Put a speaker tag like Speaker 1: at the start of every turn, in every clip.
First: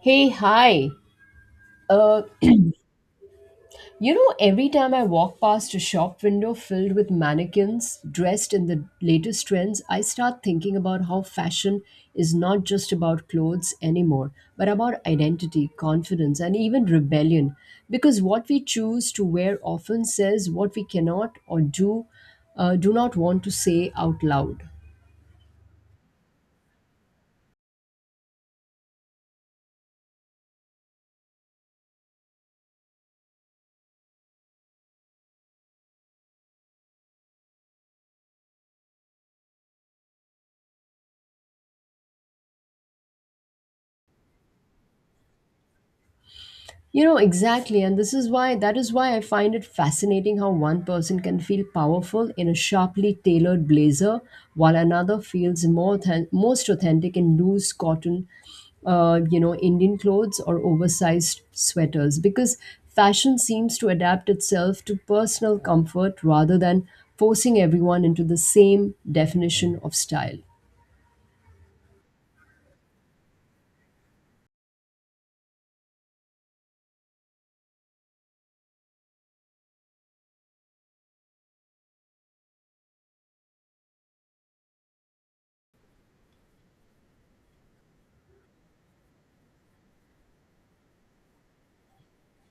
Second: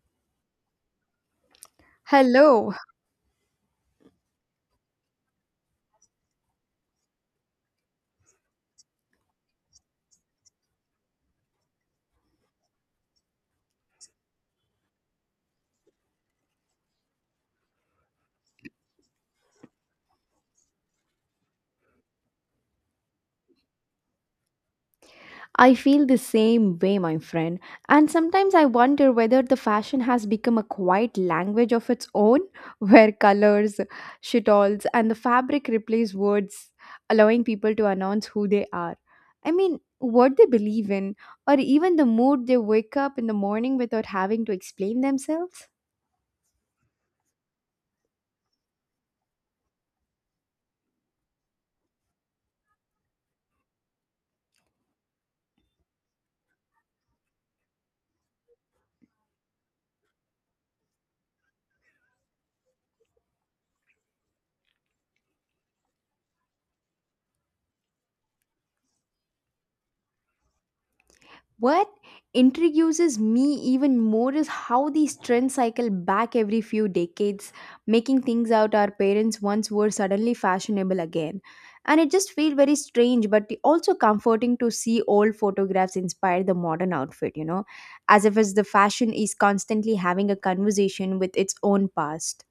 Speaker 1: Hey, hi. Uh,
Speaker 2: Hello.
Speaker 1: every time I walk past a shop window filled with mannequins dressed in the latest trends, I start thinking about how fashion is not just about clothes anymore, but about identity, confidence, and even rebellion. Because what we choose to wear often says what we cannot or do not want to say out loud.
Speaker 2: I feel the same way, my friend. And sometimes I wonder whether the fashion has become a quiet language of its own, where colors, shitals, and the fabric replace words, allowing people to announce who they are. I mean, what they believe in, or even the mood they wake up in the morning without having to explain themselves.
Speaker 1: You know, exactly. And this is why, that is why I find it fascinating how one person can feel powerful in a sharply tailored blazer, while another feels most authentic in loose cotton, Indian clothes or oversized sweaters. Because fashion seems to adapt itself to personal comfort rather than forcing everyone into the same definition of style.
Speaker 2: What intrigues me even more is how these trends cycle back every few decades, making things out our parents once wore suddenly fashionable again. And it just feels very strange, but also comforting to see old photographs inspire the modern outfit, you know, as if as the fashion is constantly having a conversation with its own past.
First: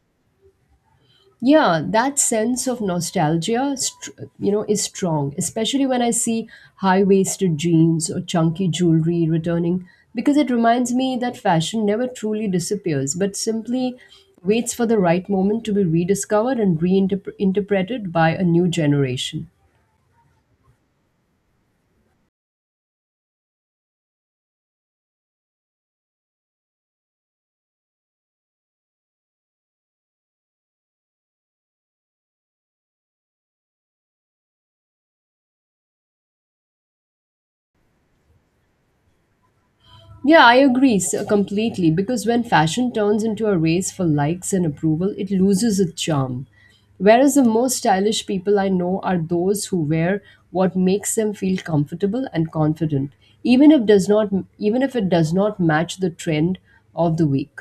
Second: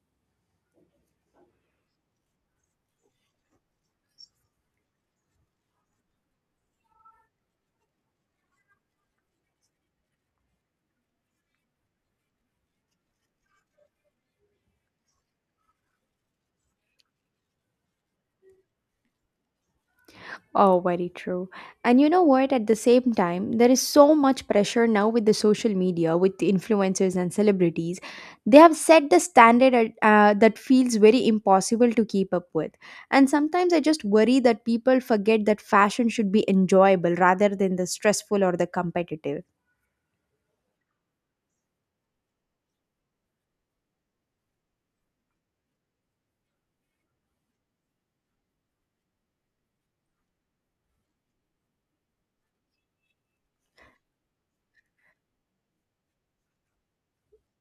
Speaker 1: Yeah, that sense of nostalgia is strong, especially when I see high-waisted jeans or chunky jewelry returning, because it reminds me that fashion never truly disappears, but simply waits for the right moment to be rediscovered and reinterpreted by a new generation.
Speaker 2: Oh, very true. And you know what? At the same time, there is so much pressure now with the social media, with the influencers and celebrities. They have set the that feels very impossible to keep up with. And sometimes I just worry that people forget that fashion should be enjoyable rather than the stressful or the competitive.
Speaker 1: Yeah, I agree so completely because when fashion turns into a race for likes and approval, it loses its charm. Whereas the most stylish people I know are those who wear what makes them feel comfortable and confident, even if does not even if it does not match the trend of the week.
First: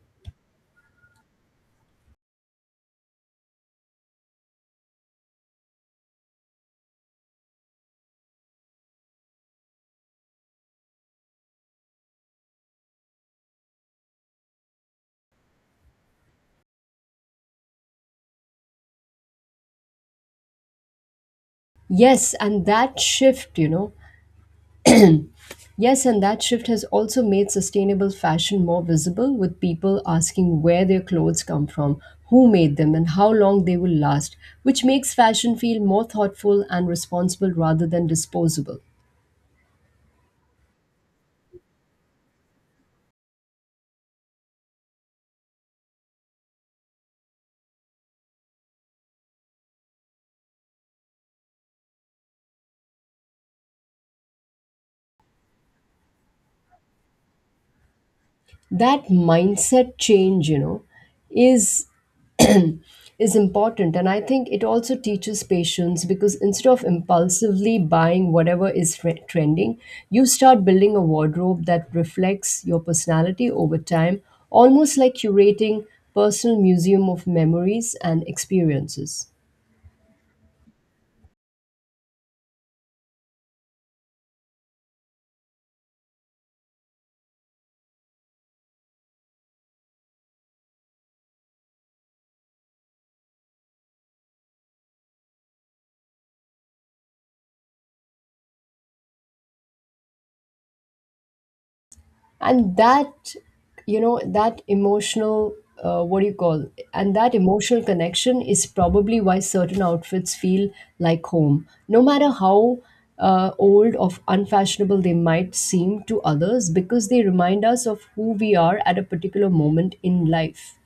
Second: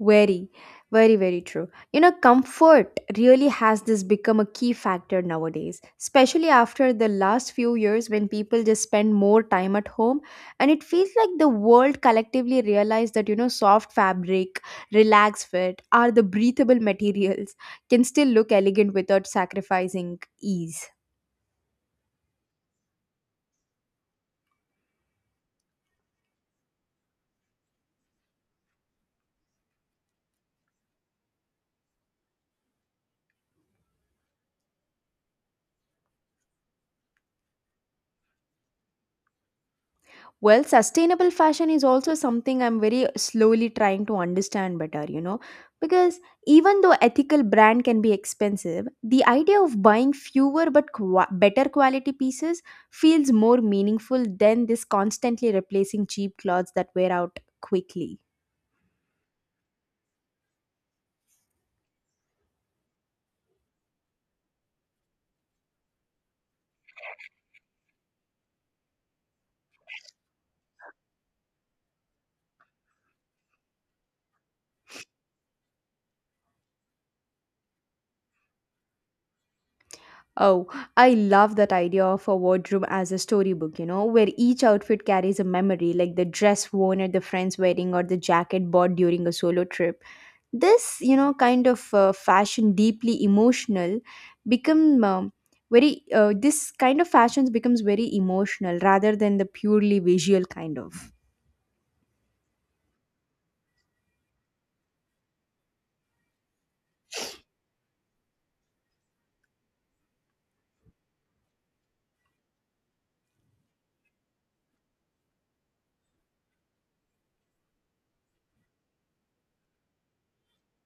Speaker 2: Very, very, very true. You know, comfort really has this become a key factor nowadays, especially after the last few years when people just spend more time at home. And it feels like the world collectively realized that, you know, soft fabric, relaxed fit, are the breathable materials, can still look elegant without sacrificing ease.
Speaker 1: Yes, and that shift, you know, Yes, and that shift has also made sustainable fashion more visible, with people asking where their clothes come from, who made them, and how long they will last, which makes fashion feel more thoughtful and responsible rather than disposable.
Speaker 2: Well, sustainable fashion is also something I'm very slowly trying to understand better, you know, because even though ethical brand can be expensive, the idea of buying fewer but qua better quality pieces feels more meaningful than this constantly replacing cheap clothes that wear out quickly.
Speaker 1: That mindset change, is is important. And I think it also teaches patience, because instead of impulsively buying whatever is trending, you start building a wardrobe that reflects your personality over time, almost like curating personal museum of memories and experiences.
Speaker 2: Oh, I love that idea of a wardrobe as a storybook, you know, where each outfit carries a memory, like the dress worn at the friend's wedding or the jacket bought during a solo trip, this, fashion deeply emotional become very this kind of fashions becomes very emotional rather than the purely visual kind of.
Speaker 1: And that you know that emotional what do you call and that emotional connection is probably why certain outfits feel like home, no matter how old or unfashionable they might seem to others, because they remind us of who we are at a particular moment in life.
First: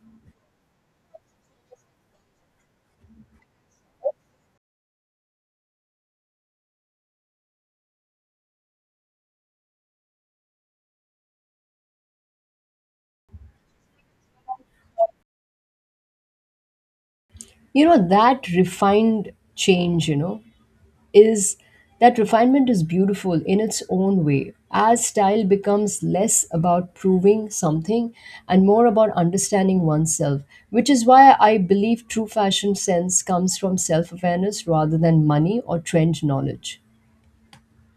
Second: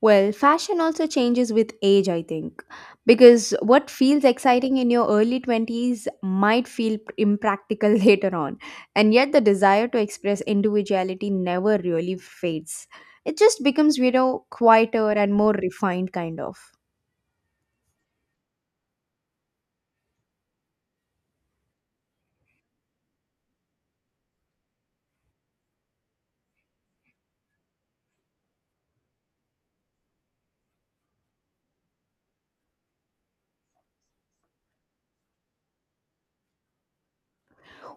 Speaker 2: Well, fashion also changes with age, I think, because what feels exciting in your early 20s might feel impractical later on, and yet the desire to express individuality never really fades. It just becomes, you know, quieter and more refined kind of.
Speaker 1: You know that refined change you know is That refinement is beautiful in its own way. As style becomes less about proving something and more about understanding oneself, which is why I believe true fashion sense comes from self awareness rather than money or trend knowledge.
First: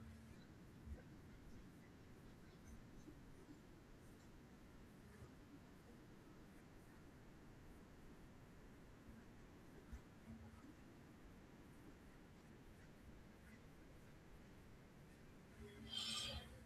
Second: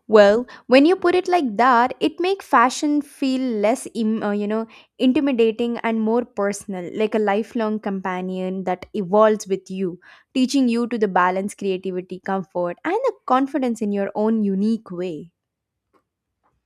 Speaker 2: Well, when you put it like that, it makes fashion feel less, you know, intimidating and more personal, like a lifelong companion that evolves with you, teaching you to the balance, creativity, comfort, and the confidence in your own unique way.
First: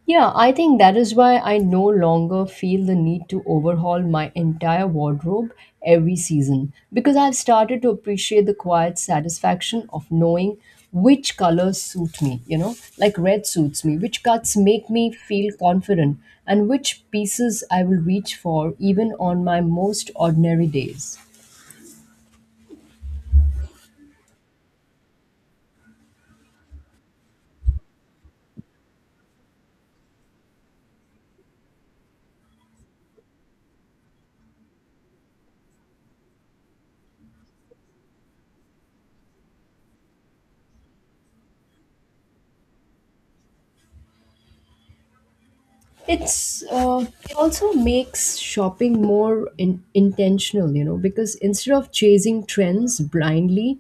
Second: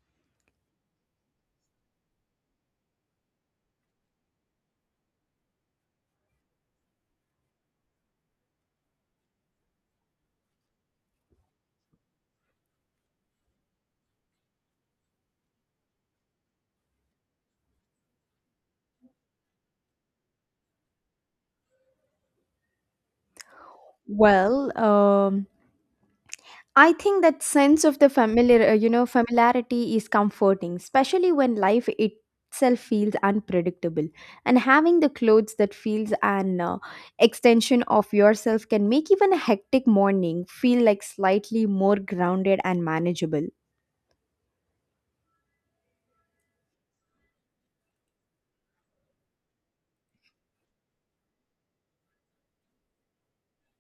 Speaker 1: Yeah, I think that is why I no longer feel the need to overhaul my entire wardrobe every season, because I've started to appreciate the quiet satisfaction of knowing which colors suit me, you know, like red suits me, which cuts make me feel confident, and which pieces I will reach for even on my most ordinary days.
Speaker 2: Well, I think that sense of the you know, familiarity is comforting, especially when life itself feels unpredictable. And having the clothes that feels an extension of yourself can make even a hectic morning feel like slightly more grounded and manageable.
Speaker 1: it's uh, it also makes shopping more intentional, you know, because instead of chasing trends blindly,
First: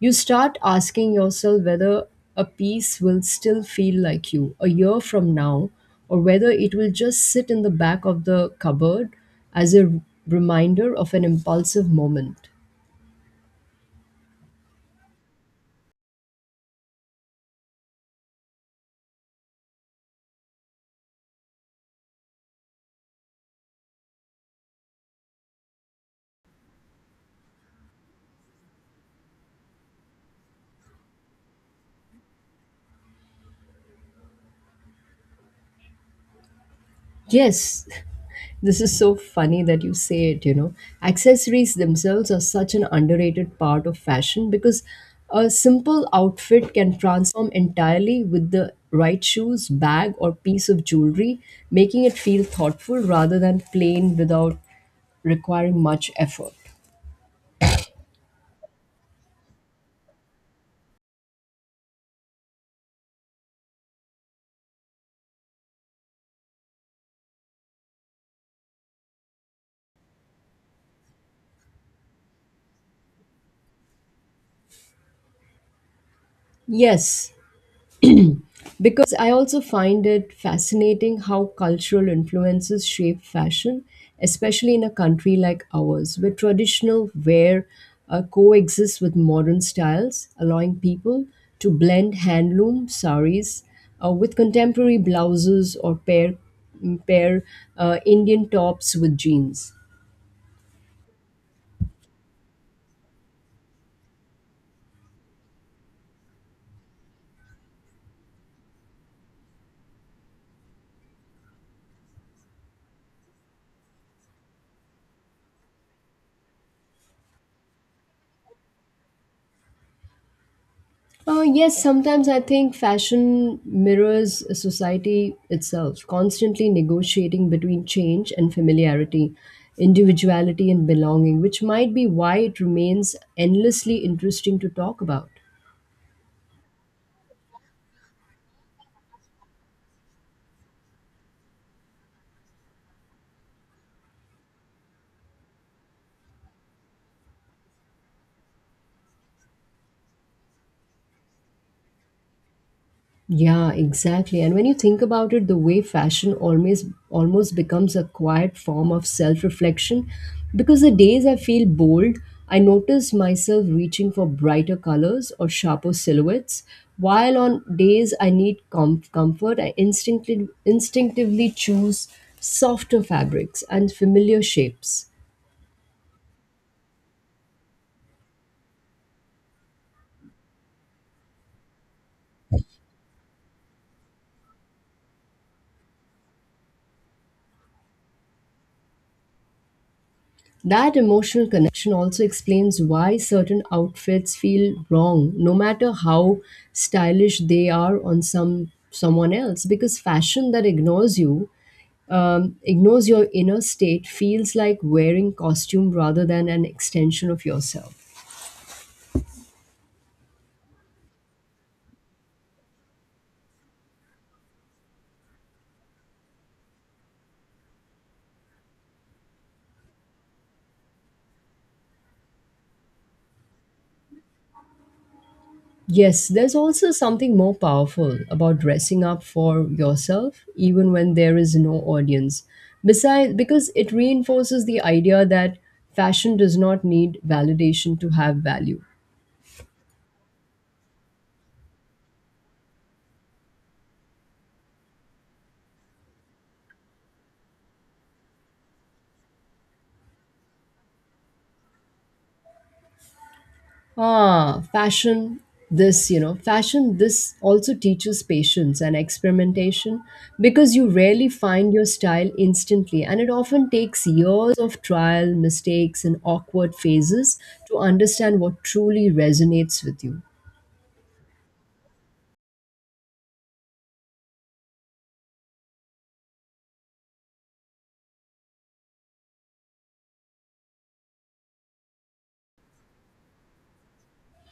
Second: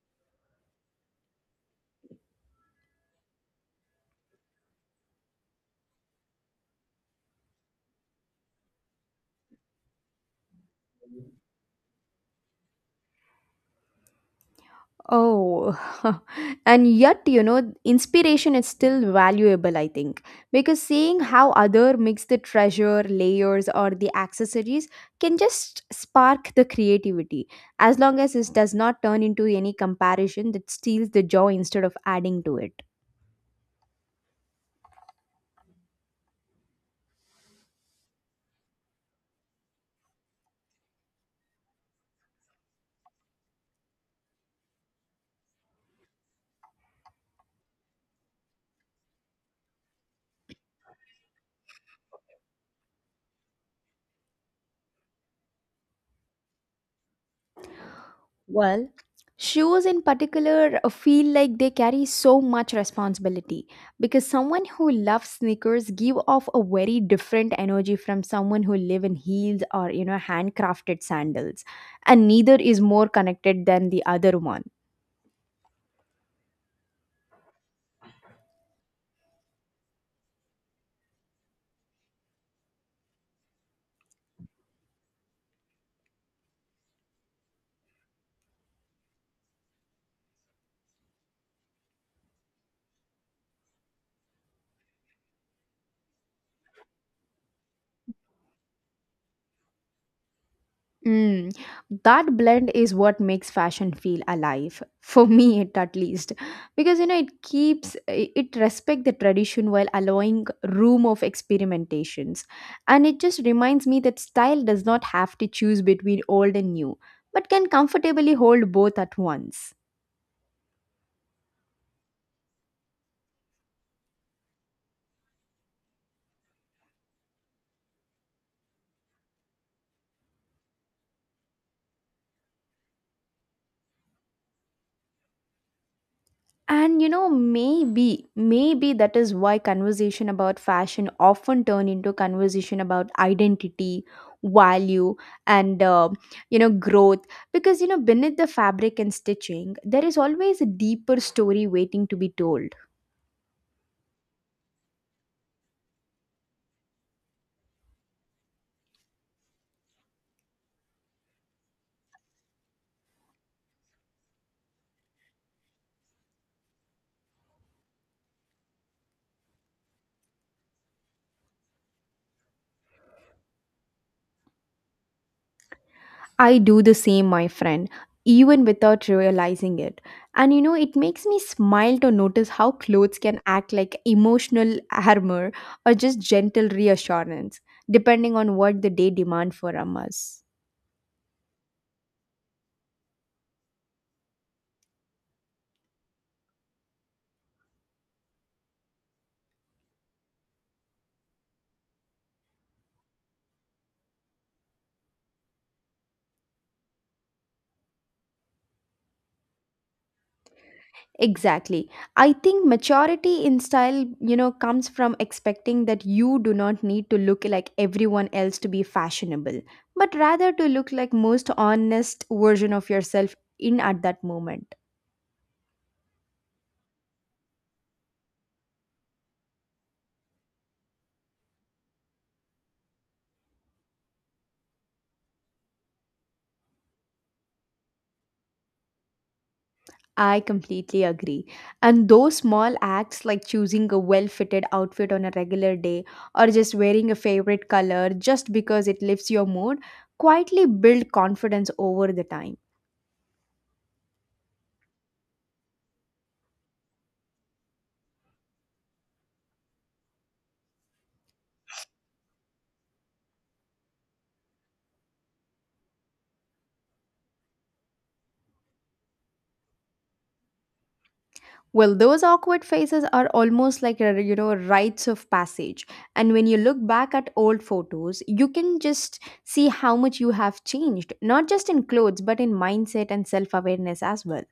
Speaker 1: you start asking yourself whether a piece will still feel like you a year from now, or whether it will just sit in the back of the cupboard as a reminder of an impulsive moment.
Speaker 2: Oh, and yet, you know, inspiration is still valuable, I think, because seeing how other mix the treasure, layers, or the accessories can just spark the creativity, as long as this does not turn into any comparison that steals the joy instead of adding to it.
Speaker 1: Yes, this is so funny that you say it, you know. Accessories themselves are such an underrated part of fashion, because a simple outfit can transform entirely with the right shoes, bag, or piece of jewelry, making it feel thoughtful rather than plain without requiring much effort.
Speaker 2: Well, shoes in particular feel like they carry so much responsibility because someone who loves sneakers give off a very different energy from someone who live in heels or, you know, handcrafted sandals, and neither is more connected than the other one.
Speaker 1: Yes, because I also find it fascinating how cultural influences shape fashion, especially in a country like ours, where traditional wear coexists with modern styles, allowing people to blend handloom saris with contemporary blouses or pair Indian tops with jeans.
Speaker 2: Mm, that blend is what makes fashion feel alive for me, it at least, because, you know, it keeps it respect the tradition while allowing room of experimentations. And it just reminds me that style does not have to choose between old and new, but can comfortably hold both at once.
Speaker 1: Yes, sometimes I think fashion mirrors society itself, constantly negotiating between change and familiarity, individuality and belonging, which might be why it remains endlessly interesting to talk about.
Speaker 2: And you know, maybe that is why conversation about fashion often turn into conversation about identity, value, and you know, growth. Because you know, beneath the fabric and stitching, there is always a deeper story waiting to be told.
Speaker 1: Yeah, exactly. And when you think about it, the way fashion always almost becomes a quiet form of self-reflection, because the days I feel bold, I notice myself reaching for brighter colors or sharper silhouettes, while on days I need comfort, I instinctively choose softer fabrics and familiar shapes.
Speaker 2: I do the same, my friend, even without realizing it. And you know, it makes me smile to notice how clothes can act like emotional armor or just gentle reassurance, depending on what the day demand from us.
Speaker 1: That emotional connection also explains why certain outfits feel wrong, no matter how stylish they are on someone else. Because fashion that ignores you, ignores your inner state, feels like wearing costume rather than an extension of yourself.
Speaker 2: Exactly. I think maturity in style, you know, comes from expecting that you do not need to look like everyone else to be fashionable, but rather to look like most honest version of yourself in at that moment.
Speaker 1: Yes, there's also something more powerful about dressing up for yourself, even when there is no audience. Besides, because it reinforces the idea that fashion does not need validation to have value.
Speaker 2: I completely agree. And those small acts like choosing a well fitted outfit on a regular day or just wearing a favorite color just because it lifts your mood quietly build confidence over the time.
Speaker 1: Ah, fashion, this also teaches patience and experimentation, because you rarely find your style instantly, and it often takes years of trial, mistakes, and awkward phases to understand what truly resonates with you.
Speaker 2: Well, those awkward faces are almost like a, you know, rites of passage. And when you look back at old photos, you can just see how much you have changed, not just in clothes, but in mindset and self-awareness as well.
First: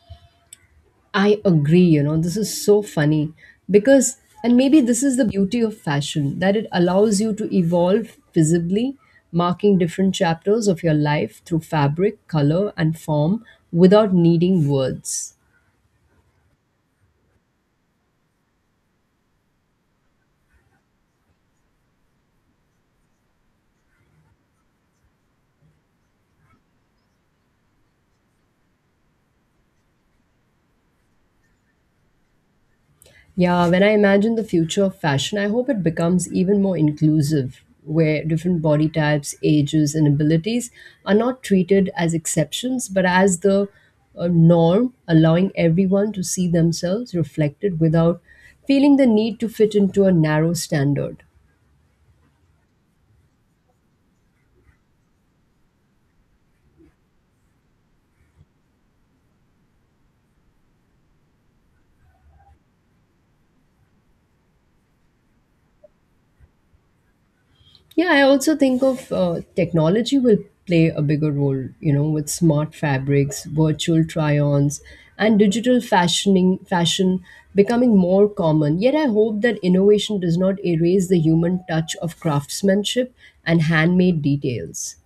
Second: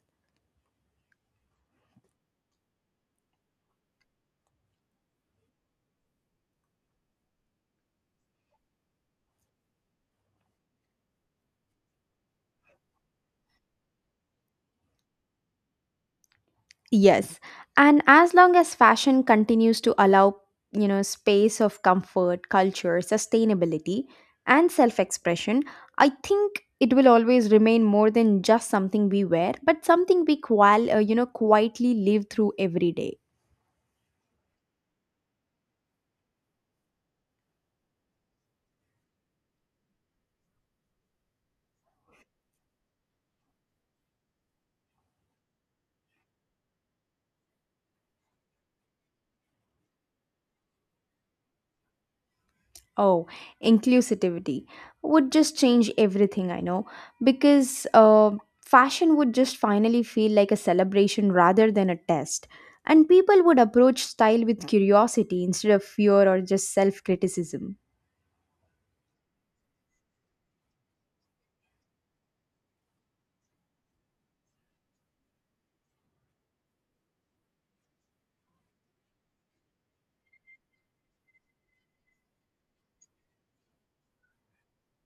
Speaker 1: I agree, you know, this is so funny. Because, and maybe this is the beauty of fashion, that it allows you to evolve visibly, marking different chapters of your life through fabric, color, and form without needing words.
Speaker 2: Yes. And as long as fashion continues to allow, you know, space of comfort, culture, sustainability, and self expression, I think it will always remain more than just something we wear, but something we, you know, quietly live through every day.
Speaker 1: Yeah, when I imagine the future of fashion, I hope it becomes even more inclusive, where different body types, ages, and abilities are not treated as exceptions, but as the norm, allowing everyone to see themselves reflected without feeling the need to fit into a narrow standard.
Speaker 2: Oh, inclusivity would just change everything, I know, because fashion would just finally feel like a celebration rather than a test. And people would approach style with curiosity instead of fear or just self criticism.
Speaker 1: Yeah, I also think of technology will play a bigger role, you know, with smart fabrics, virtual try-ons, and digital fashioning fashion becoming more common. Yet I hope that innovation does not erase the human touch of craftsmanship and handmade details.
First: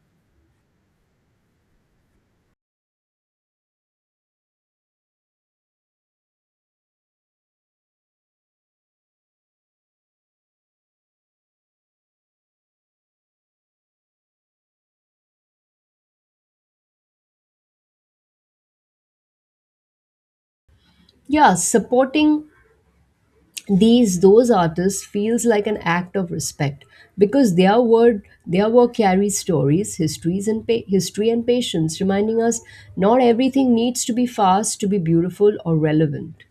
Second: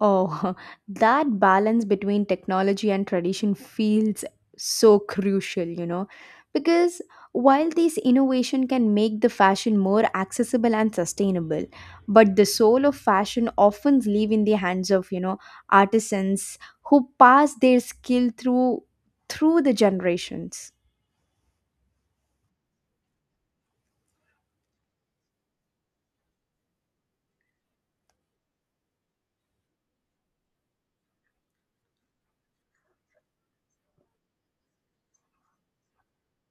Speaker 2: Oh, that balance between technology and tradition feels so crucial, you know, because while these innovation can make the fashion more accessible and sustainable, but the soul of fashion often live in the hands of, you know, artisans who pass their skill through the generations.
Speaker 1: Yeah, supporting these those artists feels like an act of respect, because their work carries stories, history and patience, reminding us not everything needs to be fast to be beautiful or relevant.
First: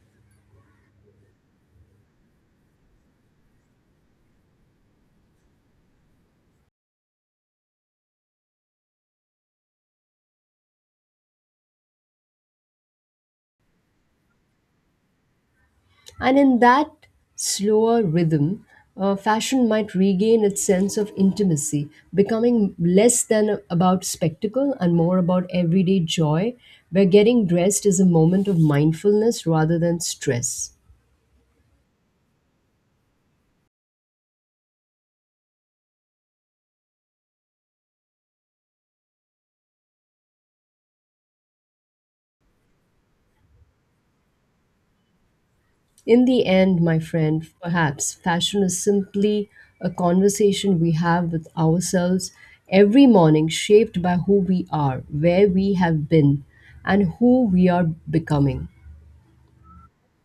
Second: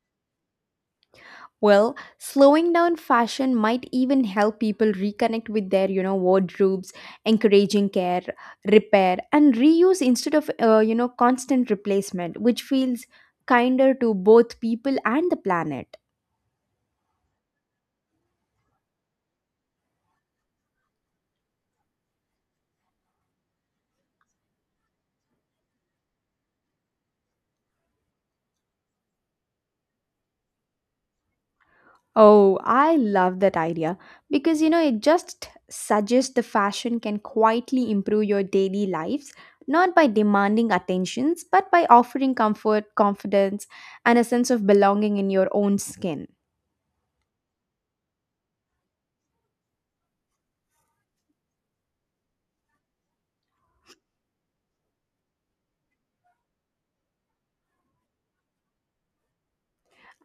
Speaker 2: Well, slowing down fashion might even help people reconnect with their, you know, wardrobes, encouraging care, repair, and reuse instead of, you know, constant replacement, which feels kinder to both people and the planet.
Speaker 1: And in that slower rhythm, fashion might regain its sense of intimacy, becoming less than about spectacle and more about everyday joy, where getting dressed is a moment of mindfulness rather than stress.
Speaker 2: Oh, I love that idea because, you know, it just suggests the fashion can quietly improve your daily lives, not by demanding attentions, but by offering comfort, confidence, and a sense of belonging in your own
Speaker 1: In
Speaker 2: skin.
Speaker 1: the end, my friend, perhaps fashion is simply a conversation we have with ourselves every morning, shaped by who we are, where we have been, and who we are becoming.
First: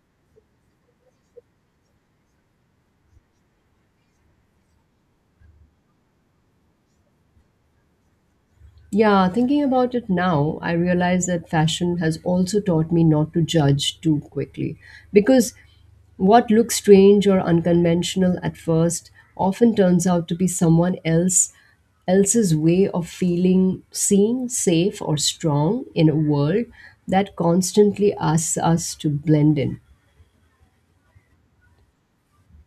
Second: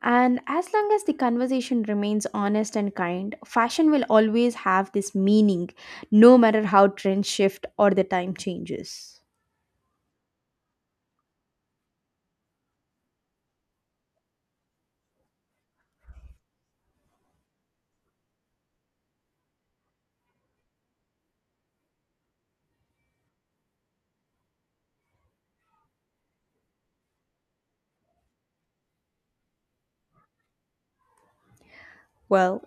Speaker 2: And as long as the conversation remains honest and kind, fashion will always have this meaning, no matter how trends shift or the time changes.
Speaker 1: Yeah, thinking about it now, I realize that fashion has also taught me not to judge too quickly. Because what looks strange or unconventional at first often turns out to be someone else's way of feeling seen, safe or strong in a world that constantly asks us to blend in.
Speaker 2: Well,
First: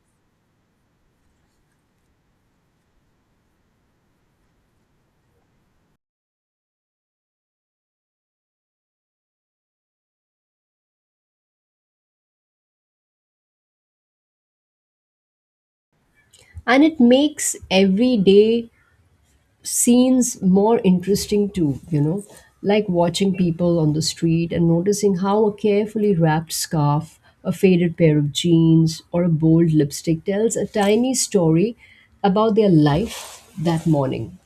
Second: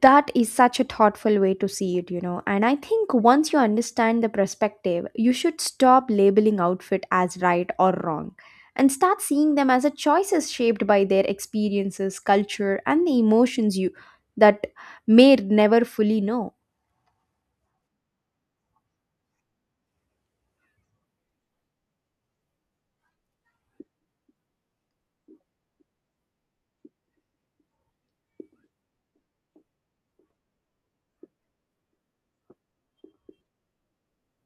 Speaker 2: that is such a thoughtful way to see it, you know. And I think once you understand the perspective, you should stop labeling outfit as right or wrong and start seeing them as a choices shaped by their experiences, culture, and the emotions you that may never fully know.
Speaker 1: And it makes every day scenes more interesting too, you know, like watching people on the street and noticing how a carefully wrapped scarf, a faded pair of jeans, or a bold lipstick tells a tiny story about their life that morning.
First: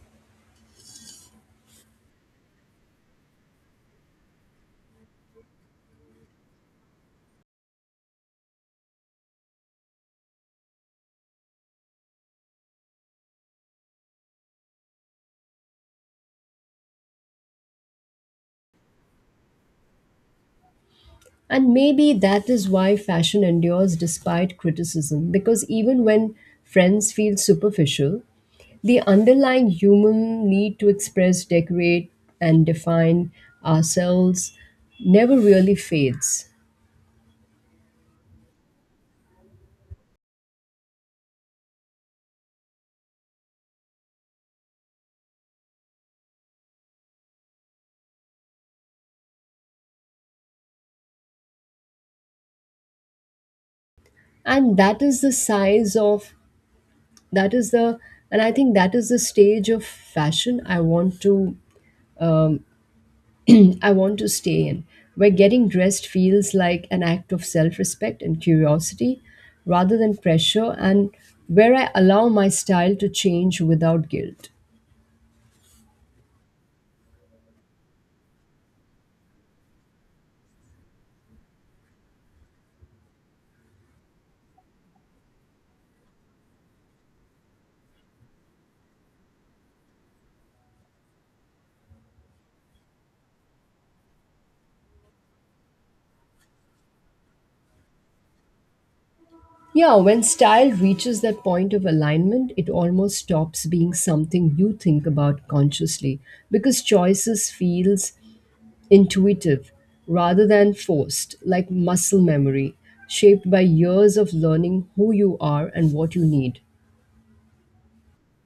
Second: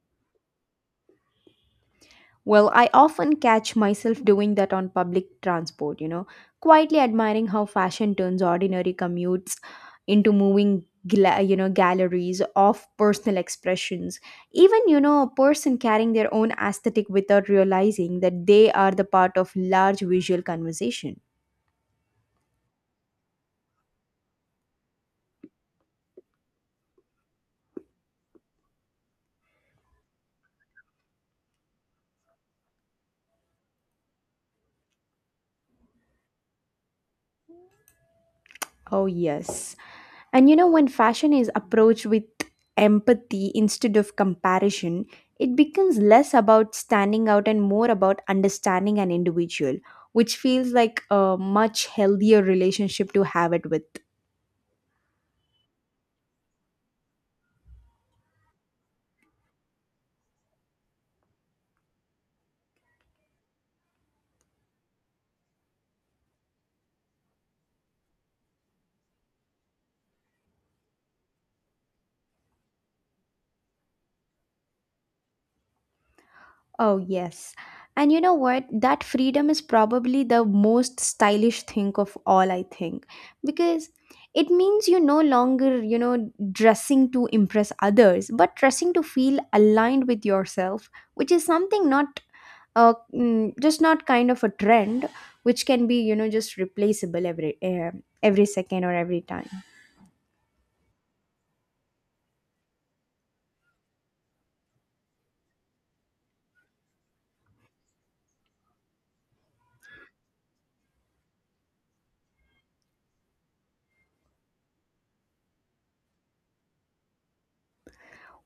Speaker 2: Well, I often catch myself doing that on public transport, you know, quietly admiring how fashion turns ordinary commutes into moving, you know, galleries of personal expressions. Even, you know, a person carrying their own aesthetic without realizing that they are the part of large visual conversation.
Speaker 1: And maybe that is why fashion endures despite criticism, because even when friends feel superficial, the underlying human need to express, decorate, and define ourselves never really fades.
Speaker 2: Oh, yes. And you know, when fashion is approached with empathy instead of comparison, it becomes less about standing out and more about understanding an individual, which feels like a much healthier relationship to have it with.
Speaker 1: And that is the size of, that is the, and I think that is the stage of fashion I want to stay in, where getting dressed feels like an act of self respect and curiosity rather than pressure, and where I allow my style to change without guilt.
Speaker 2: Oh, yes. And you know what? That freedom is probably the most stylish thing of all, I think. Because it means you're no longer, you know, dressing to impress others, but dressing to feel aligned with yourself, which is something not just not kind of a trend, which can be, you know, just replaceable every second or every time.
Speaker 1: Yeah, when style reaches that point of alignment, it almost stops being something you think about consciously, because choices feels intuitive rather than forced, like muscle memory, shaped by years of learning who you are and what you need.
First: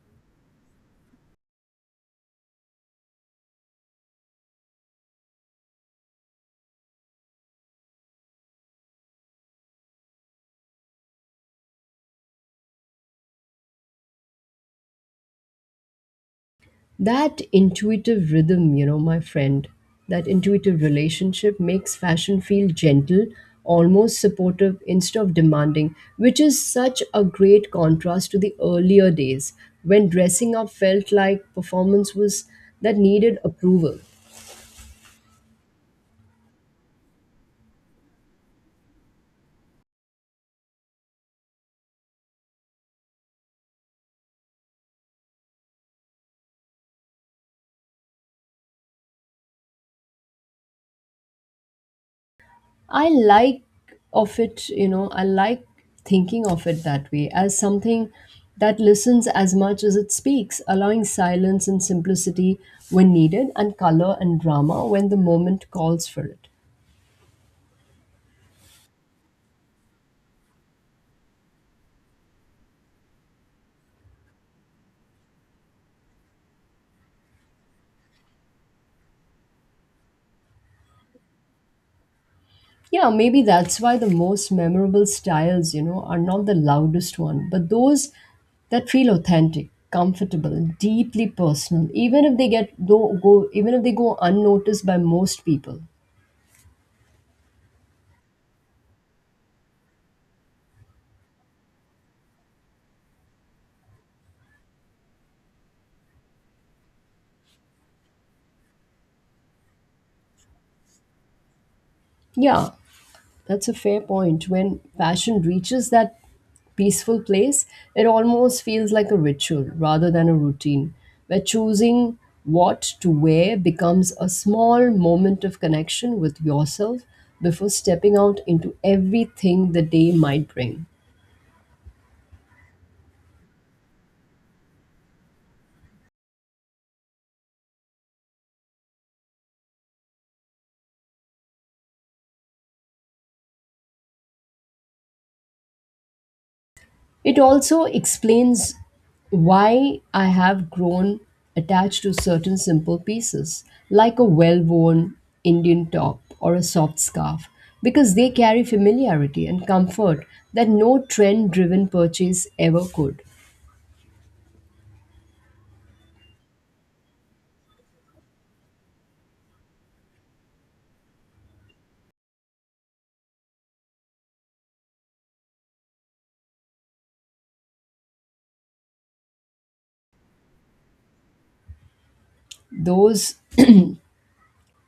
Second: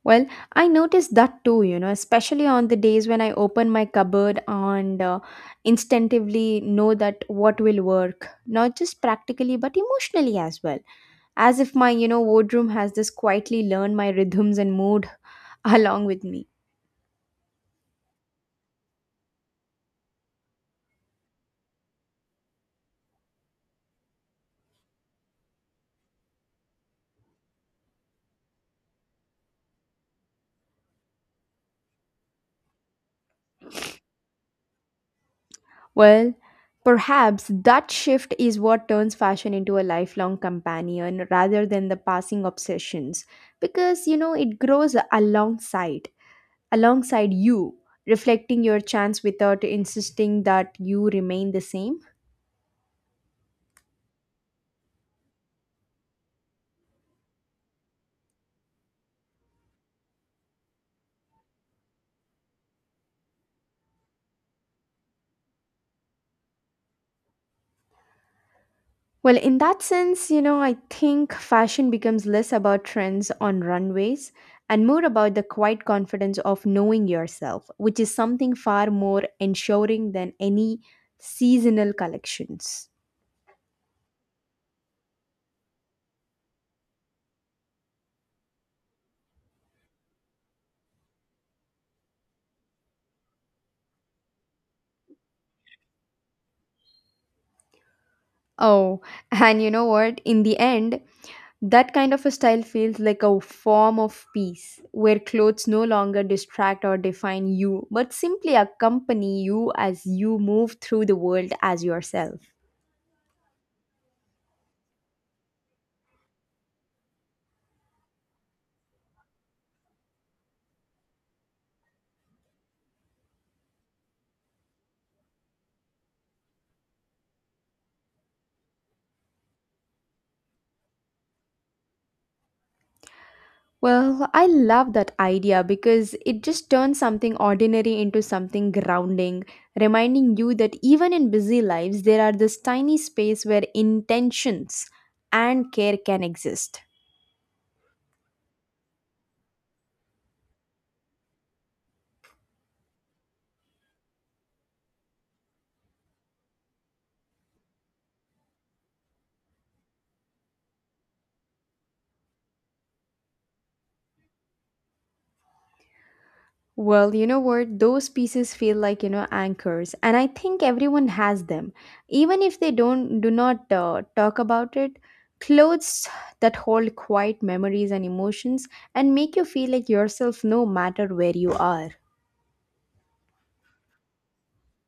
Speaker 2: Well, I noticed that too, you know, especially on the days when I open my cupboard and instinctively know that what will work, not just practically but emotionally as well. As if my, you know, wardrobe has this quietly learned my rhythms and mood along with me.
Speaker 1: That intuitive rhythm, you know, my friend, That intuitive relationship makes fashion feel gentle, almost supportive instead of demanding, which is such a great contrast to the earlier days when dressing up felt like performance was that needed approval.
Speaker 2: Well, perhaps that shift is what turns fashion into a lifelong companion rather than the passing obsessions because, you know, it grows alongside you, reflecting your chance without insisting that you remain the same?
Speaker 1: I like I like thinking of it that way as something that listens as much as it speaks, allowing silence and simplicity when needed and color and drama when the moment calls for it.
Speaker 2: Well, in that sense, you know, I think fashion becomes less about trends on runways and more about the quiet confidence of knowing yourself, which is something far more ensuring than any seasonal collections.
Speaker 1: Yeah, maybe that's why the most memorable styles, you know, are not the loudest one, but those that feel authentic, comfortable, deeply personal, even if they go unnoticed by most people.
Speaker 2: Oh, and you know what? In the end, that kind of a style feels like a form of peace, where clothes no longer distract or define you, but simply accompany you as you move through the world as yourself.
Speaker 1: Yeah, that's a fair point. When passion reaches that peaceful place, it almost feels like a ritual rather than a routine, where choosing what to wear becomes a small moment of connection with yourself before stepping out into everything the day might bring.
Speaker 2: Well, I love that idea because it just turns something ordinary into something grounding, reminding you that even in busy lives, there are this tiny space where intentions and care can exist.
Speaker 1: It also explains why I have grown attached to certain simple pieces, like a well worn Indian top or a soft scarf, because they carry familiarity and comfort that no trend driven purchase ever could.
Speaker 2: Well, you know what? Those pieces feel like, you know, anchors, and I think everyone has them, even if they don't do not talk about it. Clothes that hold quiet memories and emotions and make you feel like yourself no matter where you are.
Speaker 1: Those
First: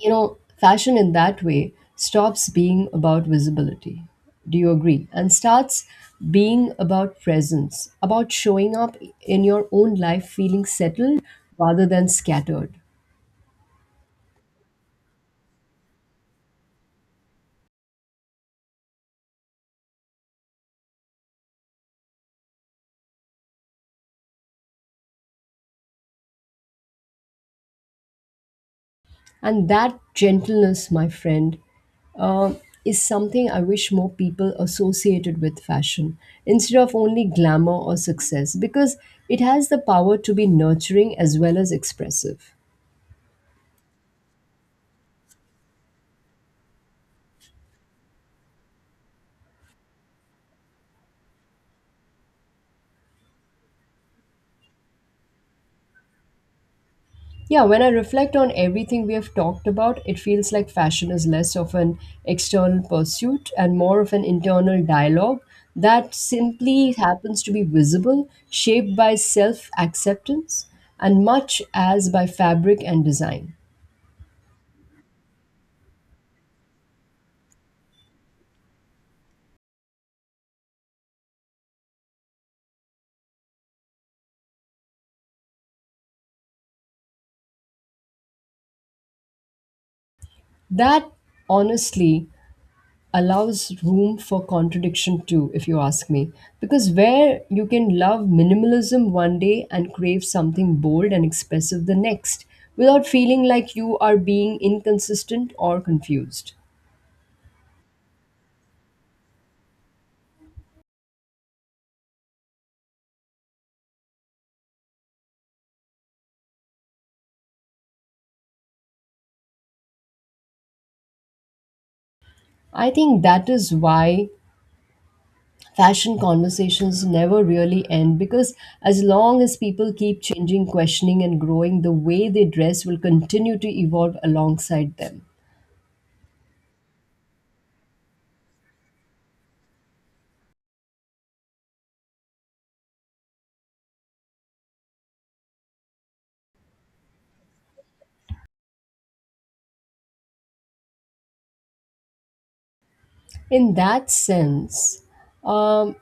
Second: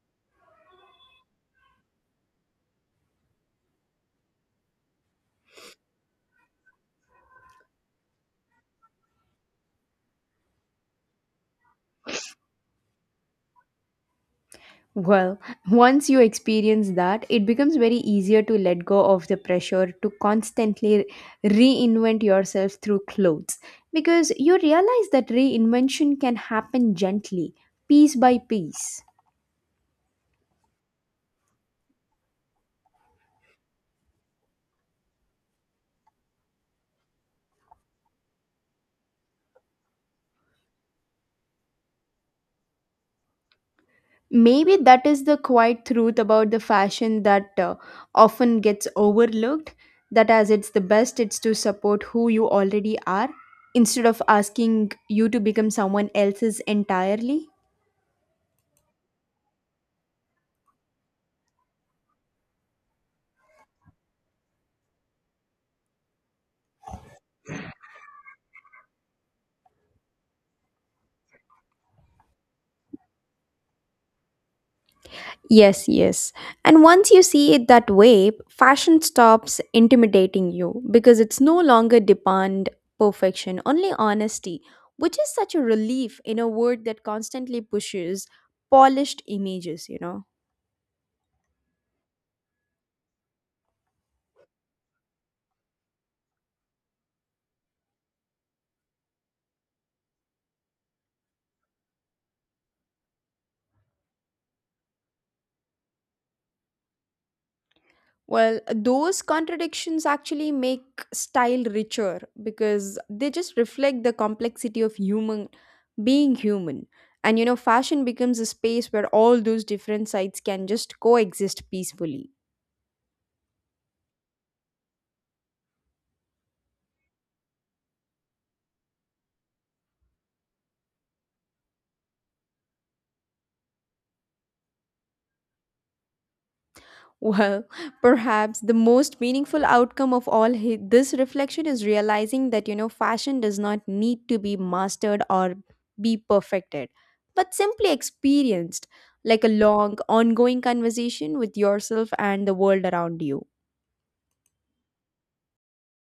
Speaker 1: You know, fashion in that way stops being about visibility. Do you agree? And starts being about presence, about showing up in your own life feeling settled rather than scattered.
Speaker 2: Well, once you experience that, it becomes very easier to let go of the pressure to constantly reinvent yourself through clothes because you realize that reinvention can happen gently, piece by piece.
Speaker 1: And that gentleness, my friend, uh, is something I wish more people associated with fashion instead of only glamour or success, because it has the power to be nurturing as well as expressive.
Speaker 2: Maybe that is the quiet truth about the fashion that often gets overlooked, that as it's the best it's to support who you already are instead of asking you to become someone else's entirely.
Speaker 1: Yeah, when I reflect on everything we have talked about, it feels like fashion is less of an external pursuit and more of an internal dialogue that simply happens to be visible, shaped by self acceptance, and much as by fabric and design.
Speaker 2: Yes, yes. And once you see it that way, fashion stops intimidating you because it's no longer demand perfection, only honesty, which is such a relief in a world that constantly pushes polished images.
Speaker 1: That honestly allows room for contradiction too, if you ask me. Because where you can love minimalism one day and crave something bold and expressive the next without feeling like you are being inconsistent or confused.
Speaker 2: Well, those contradictions actually make style richer because they just reflect the complexity of human being human. And you know, fashion becomes a space where all those different sides can just coexist peacefully.
Speaker 1: I think that is why fashion conversations never really end because as long as people keep changing, questioning, and growing, the way they dress will continue to evolve alongside them.
Speaker 2: Well, perhaps the most meaningful outcome of all this reflection is realizing that, you know, fashion does not need to be mastered or be perfected, but simply experienced like a long, ongoing conversation with yourself and the world around you.
Speaker 1: In that sense, um,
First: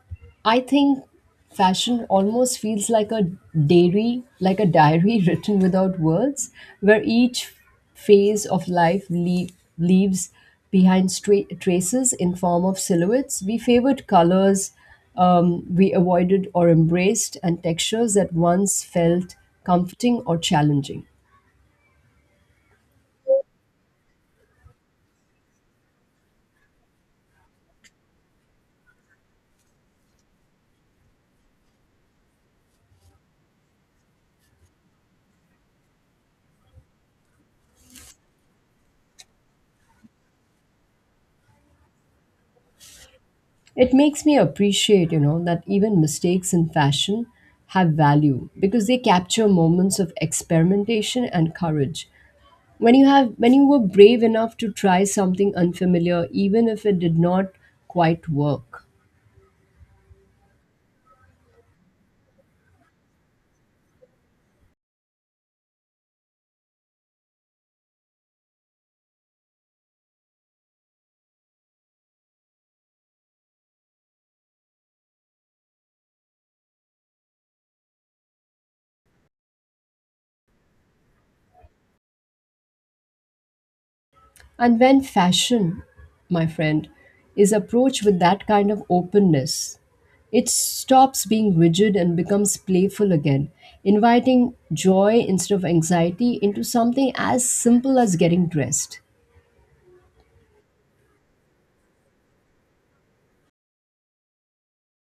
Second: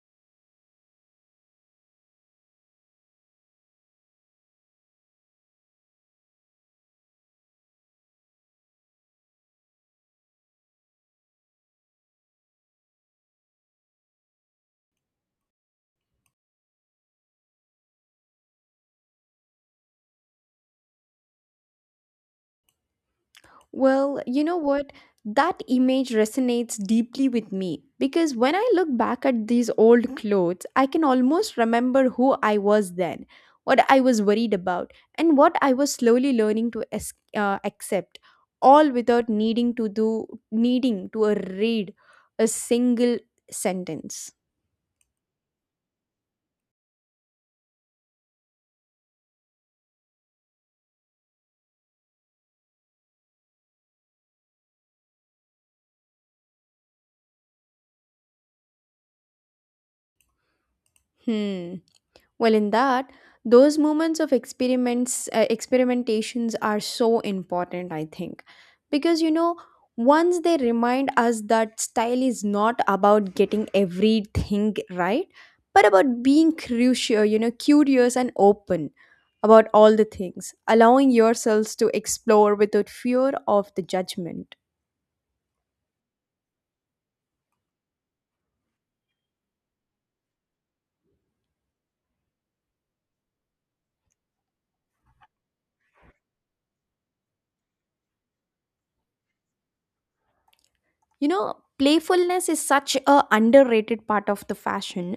Speaker 1: I think fashion almost feels like a diary written without words, where each phase of life leaves behind traces in form of silhouettes. We favored colors we avoided or embraced, and textures that once felt comforting or challenging.
Speaker 2: Well, you know what? That image resonates deeply with me because when I look back at these old clothes, I can almost remember who I was then, what I was worried about, and what I was slowly learning to accept, all without needing to do needing to read a single
Speaker 1: It makes
Speaker 2: sentence.
Speaker 1: me appreciate, you know, that even mistakes in fashion have value because they capture moments of experimentation and courage. When you were brave enough to try something unfamiliar even if it did not quite work.
Speaker 2: Hmm. Well, in that, those moments of experimentations are so important, I think, because you know, once they remind us that style is not about getting everything right, but about being curious and open about all the things, allowing yourselves to explore without fear of the judgment.
Speaker 1: And when fashion, my friend, is approached with that kind of openness, it stops being rigid and becomes playful again, inviting joy instead of anxiety into something as simple as getting dressed.
Speaker 2: You know, playfulness is such a underrated part of the fashion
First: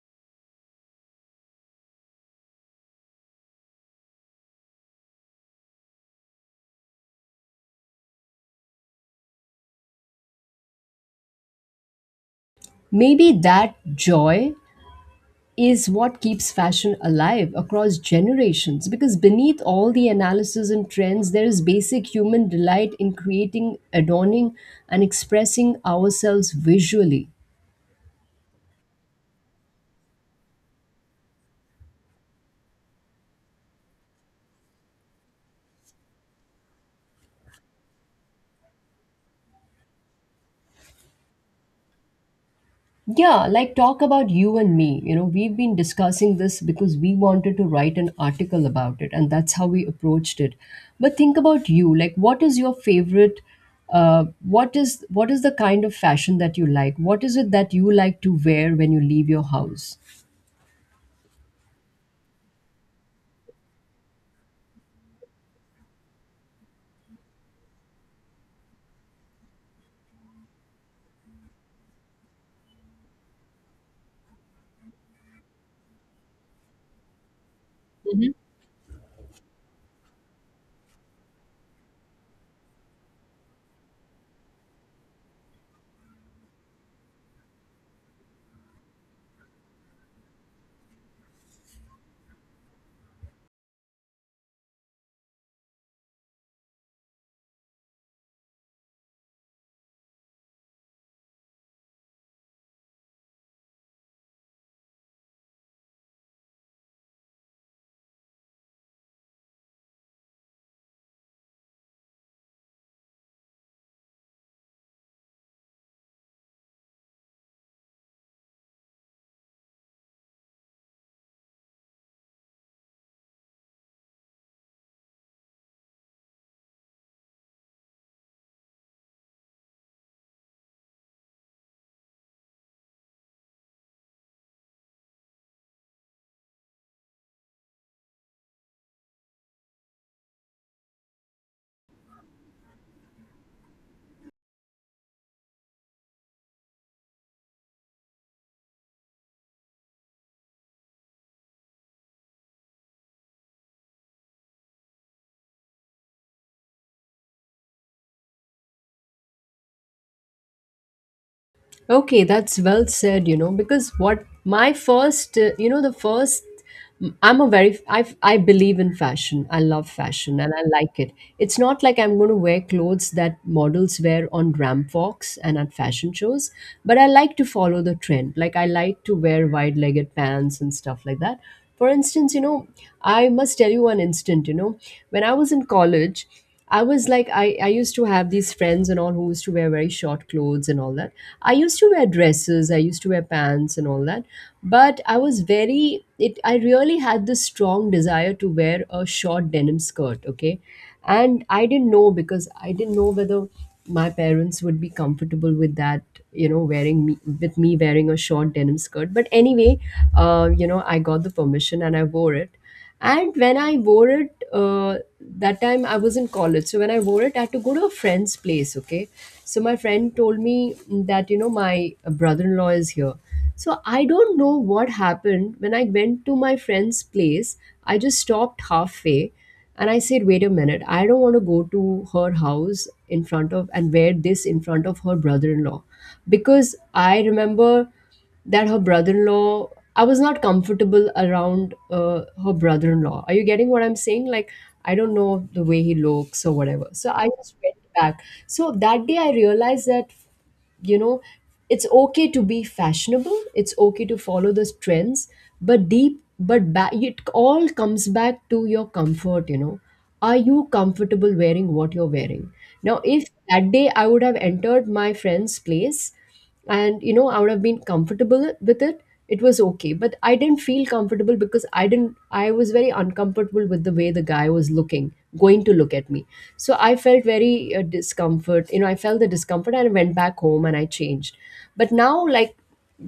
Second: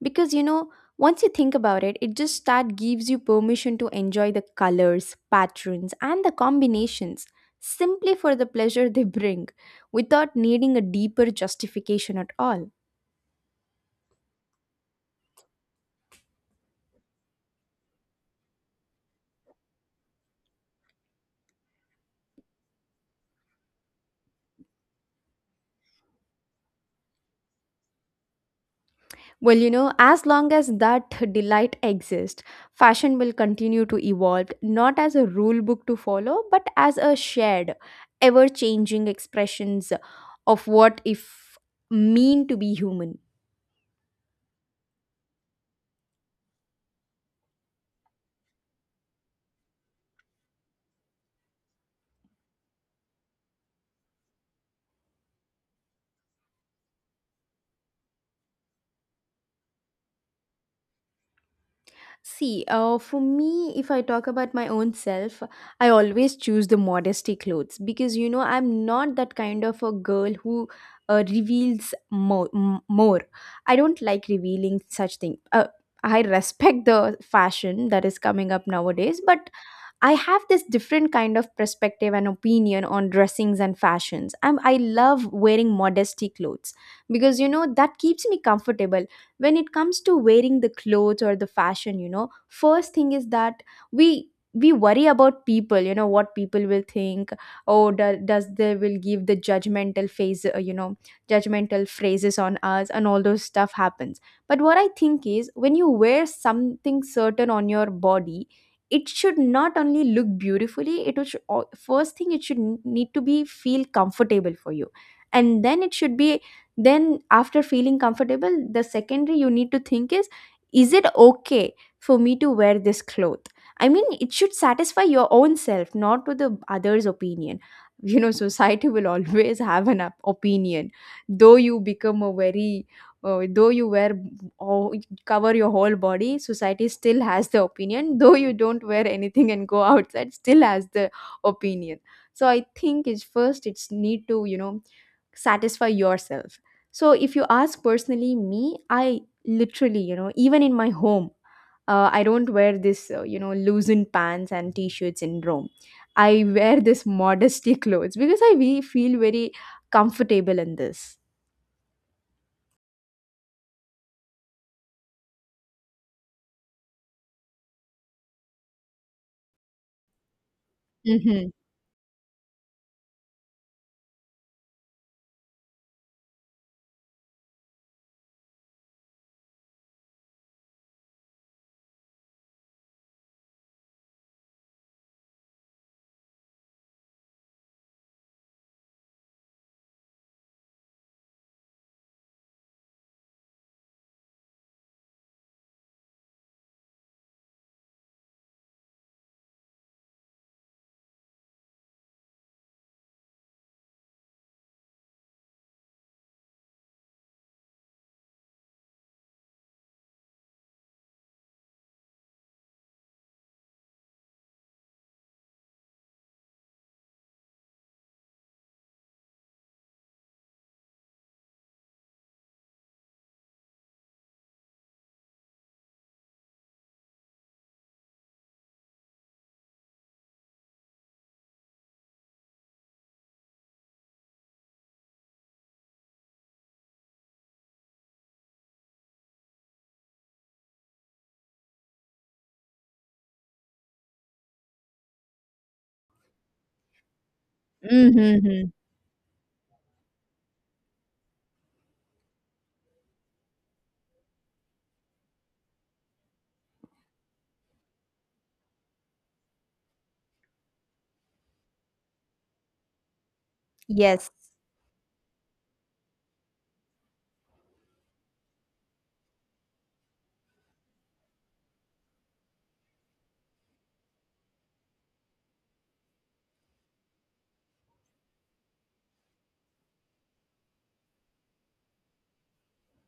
Speaker 2: because you know, once you think about it, it just that gives you permission to enjoy the colors, patterns and the combinations simply for the pleasure they bring without needing a deeper justification at all.
Speaker 1: Maybe that joy is what keeps fashion alive across generations because beneath all the analysis and trends, there is basic human delight in creating, adorning, and expressing ourselves visually.
Speaker 2: Well, you know, as long as that delight exists, fashion will continue to evolve, not as a rule book to follow, but as a shared, ever changing expressions of what if mean to be human.
Speaker 1: Yeah, like talk about you and me. You know, we've been discussing this because we wanted to write an article about it, and that's how we approached it. But think about you. Like, what is your favorite? What is the kind of fashion that you like? What is it that you like to wear when you leave your house?
Speaker 2: See, for me, if I talk about my own self, I always choose the modesty clothes because you know I'm not that kind of a girl who more. I don't like revealing such thing. I respect the fashion that is coming up nowadays, but I have this different kind of perspective and opinion on dressings and fashions. I love wearing modesty clothes because you know that keeps me comfortable. When it comes to wearing the clothes or the fashion, you know, first thing is that we worry about people, you know, what people will think. Oh, does they will give the judgmental phase, you know, judgmental phrases on us, and all those stuff happens. But what I think is when you wear something certain on your body, it should not only look beautifully, it should first thing it should need to be feel comfortable for you, and then it should be, then after feeling comfortable, the secondary you need to think is it okay for me to wear this cloth? I mean, it should satisfy your own self, not to the others opinion. You know, society will always have an opinion, though you become a very though you wear or cover your whole body, society still has the opinion, though you don't wear anything and go outside, still has the opinion. So I think it's first it's need to, you know, satisfy yourself. So if you ask personally me, I literally, you know, even in my home, I don't wear this you know loosened pants and t-shirts in rome. I wear this modesty clothes because I we feel very comfortable in this.
Speaker 1: Okay, that's well said, you know, because what my first, you know, the first, I'm a very, I believe in fashion. I love fashion and I like it.
Speaker 2: Mm-hmm.
Speaker 1: It's not like I'm going to wear clothes that models wear on Ram Fox and at fashion shows, but I like to follow the trend. Like, I like to wear wide legged pants and stuff like that. For instance, you know, I must tell you one instant, you know, when I was in college, I was like, I used to have these friends and all who used to wear very short clothes and all that. I used to wear dresses, I used to wear pants and all that. But I was very, it, I really had this strong desire to wear a short denim skirt, okay? And I didn't know because I didn't know whether my parents would be comfortable with that, you know, wearing me, with me wearing a short denim skirt. But anyway, you know, I got the permission and I wore it, and when I wore it, that time I was in college, so when I wore it I had to go to a friend's place, okay? So my friend told me that, you know, my brother-in-law is here. So I don't know what happened. When I went to my friend's place, I just stopped halfway and I said, wait a minute, I don't want to go to her house in front of and wear this in front of her brother-in-law, because I remember that her brother-in-law, I was not comfortable around, her brother-in-law. Are you getting what I'm saying? Like, I don't know the way he looks or whatever, so I just went back.
Speaker 2: Mm-hmm.
Speaker 1: So that day I realized that, you know, it's okay to be fashionable, it's okay to follow those trends, but deep but back, it all comes back to your comfort. You know, are you comfortable wearing what you're wearing? Now if that day I would
Speaker 2: Yes.
Speaker 1: have entered my friend's place and, you know, I would have been comfortable with it, it was okay. But I didn't feel comfortable because I didn't I was very uncomfortable with the way the guy was looking, going to look at me. So I felt very discomfort, you know, I felt the discomfort and I went back home and I changed. But now, like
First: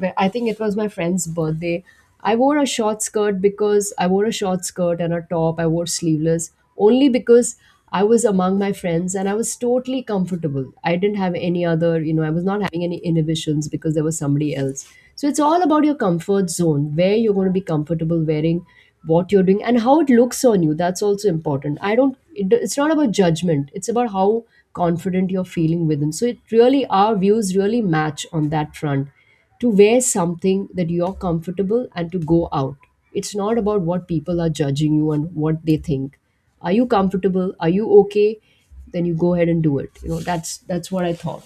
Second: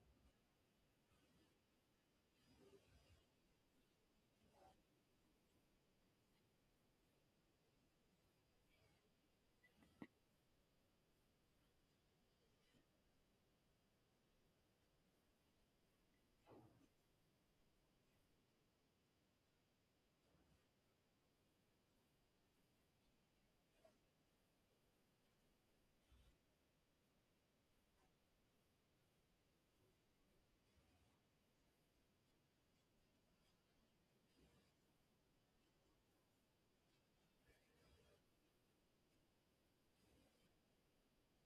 Speaker 1: where- I think it was my friend's birthday. I wore a short skirt, because I wore a short skirt and a top. I wore sleeveless only because I was among my friends and I was totally comfortable. I didn't have any other, you know, I was not having any inhibitions because there was somebody else. So it's all about your comfort zone, where you're going to be comfortable wearing what you're doing and how it looks on you. That's also important. I don't, it, it's not about judgment, it's about how confident you're feeling within. So it really, our views really match on that front, to wear something that you're comfortable and to go out. It's not about what people are judging you and what they think. Are you comfortable? Are you okay? Then you go ahead and do it. You know, that's what I thought.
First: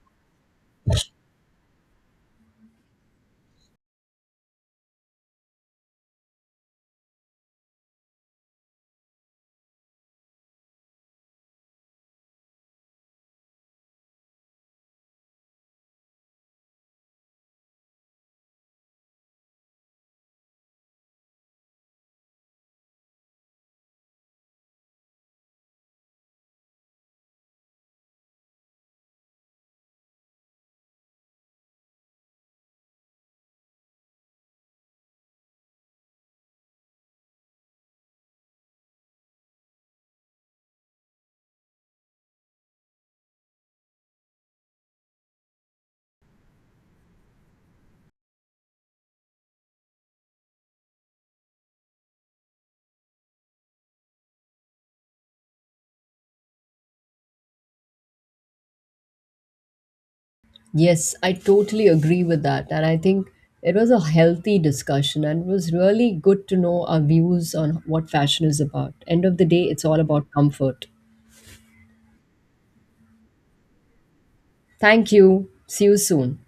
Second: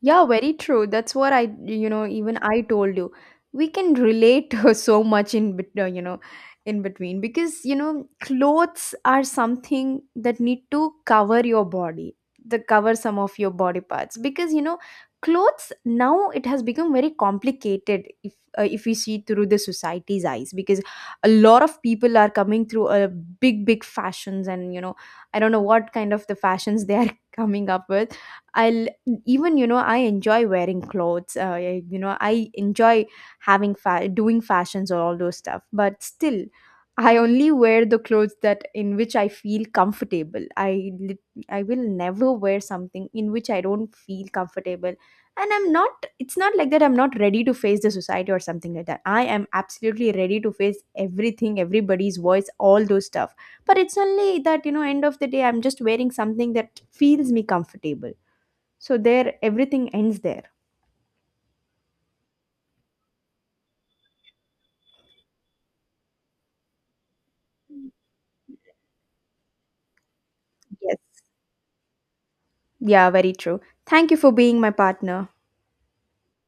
Speaker 2: Yeah, very true. That's what I, you know, even I told you. We can relate so much in, you know, in between because, you know, clothes are something that need to cover your body, the cover some of your body parts because, you know, clothes now it has become very complicated if we see through the society's eyes because a lot of people are coming through a big big fashions and you know I don't know what kind of the fashions they are coming up with. I'll even you know I enjoy wearing clothes. You know I enjoy having doing fashions or all those stuff. But still, I only wear the clothes that in which I feel comfortable. I will never wear something in which I don't feel comfortable. And I'm not. It's not like that. I'm not ready to face the society or something like that. I am absolutely ready to face everything, everybody's voice, all those stuff. But it's only that you know, end of the day, I'm just wearing something that feels me comfortable. So there everything ends there.
Speaker 1: Yes, I totally agree with that. And I think it was a healthy discussion and it was really good to know our views on what fashion is about. End of the day, it's all about comfort.
Speaker 2: Yes. Yeah, very true. Thank you for being my
Speaker 1: Thank
Speaker 2: partner.
Speaker 1: you. See you soon.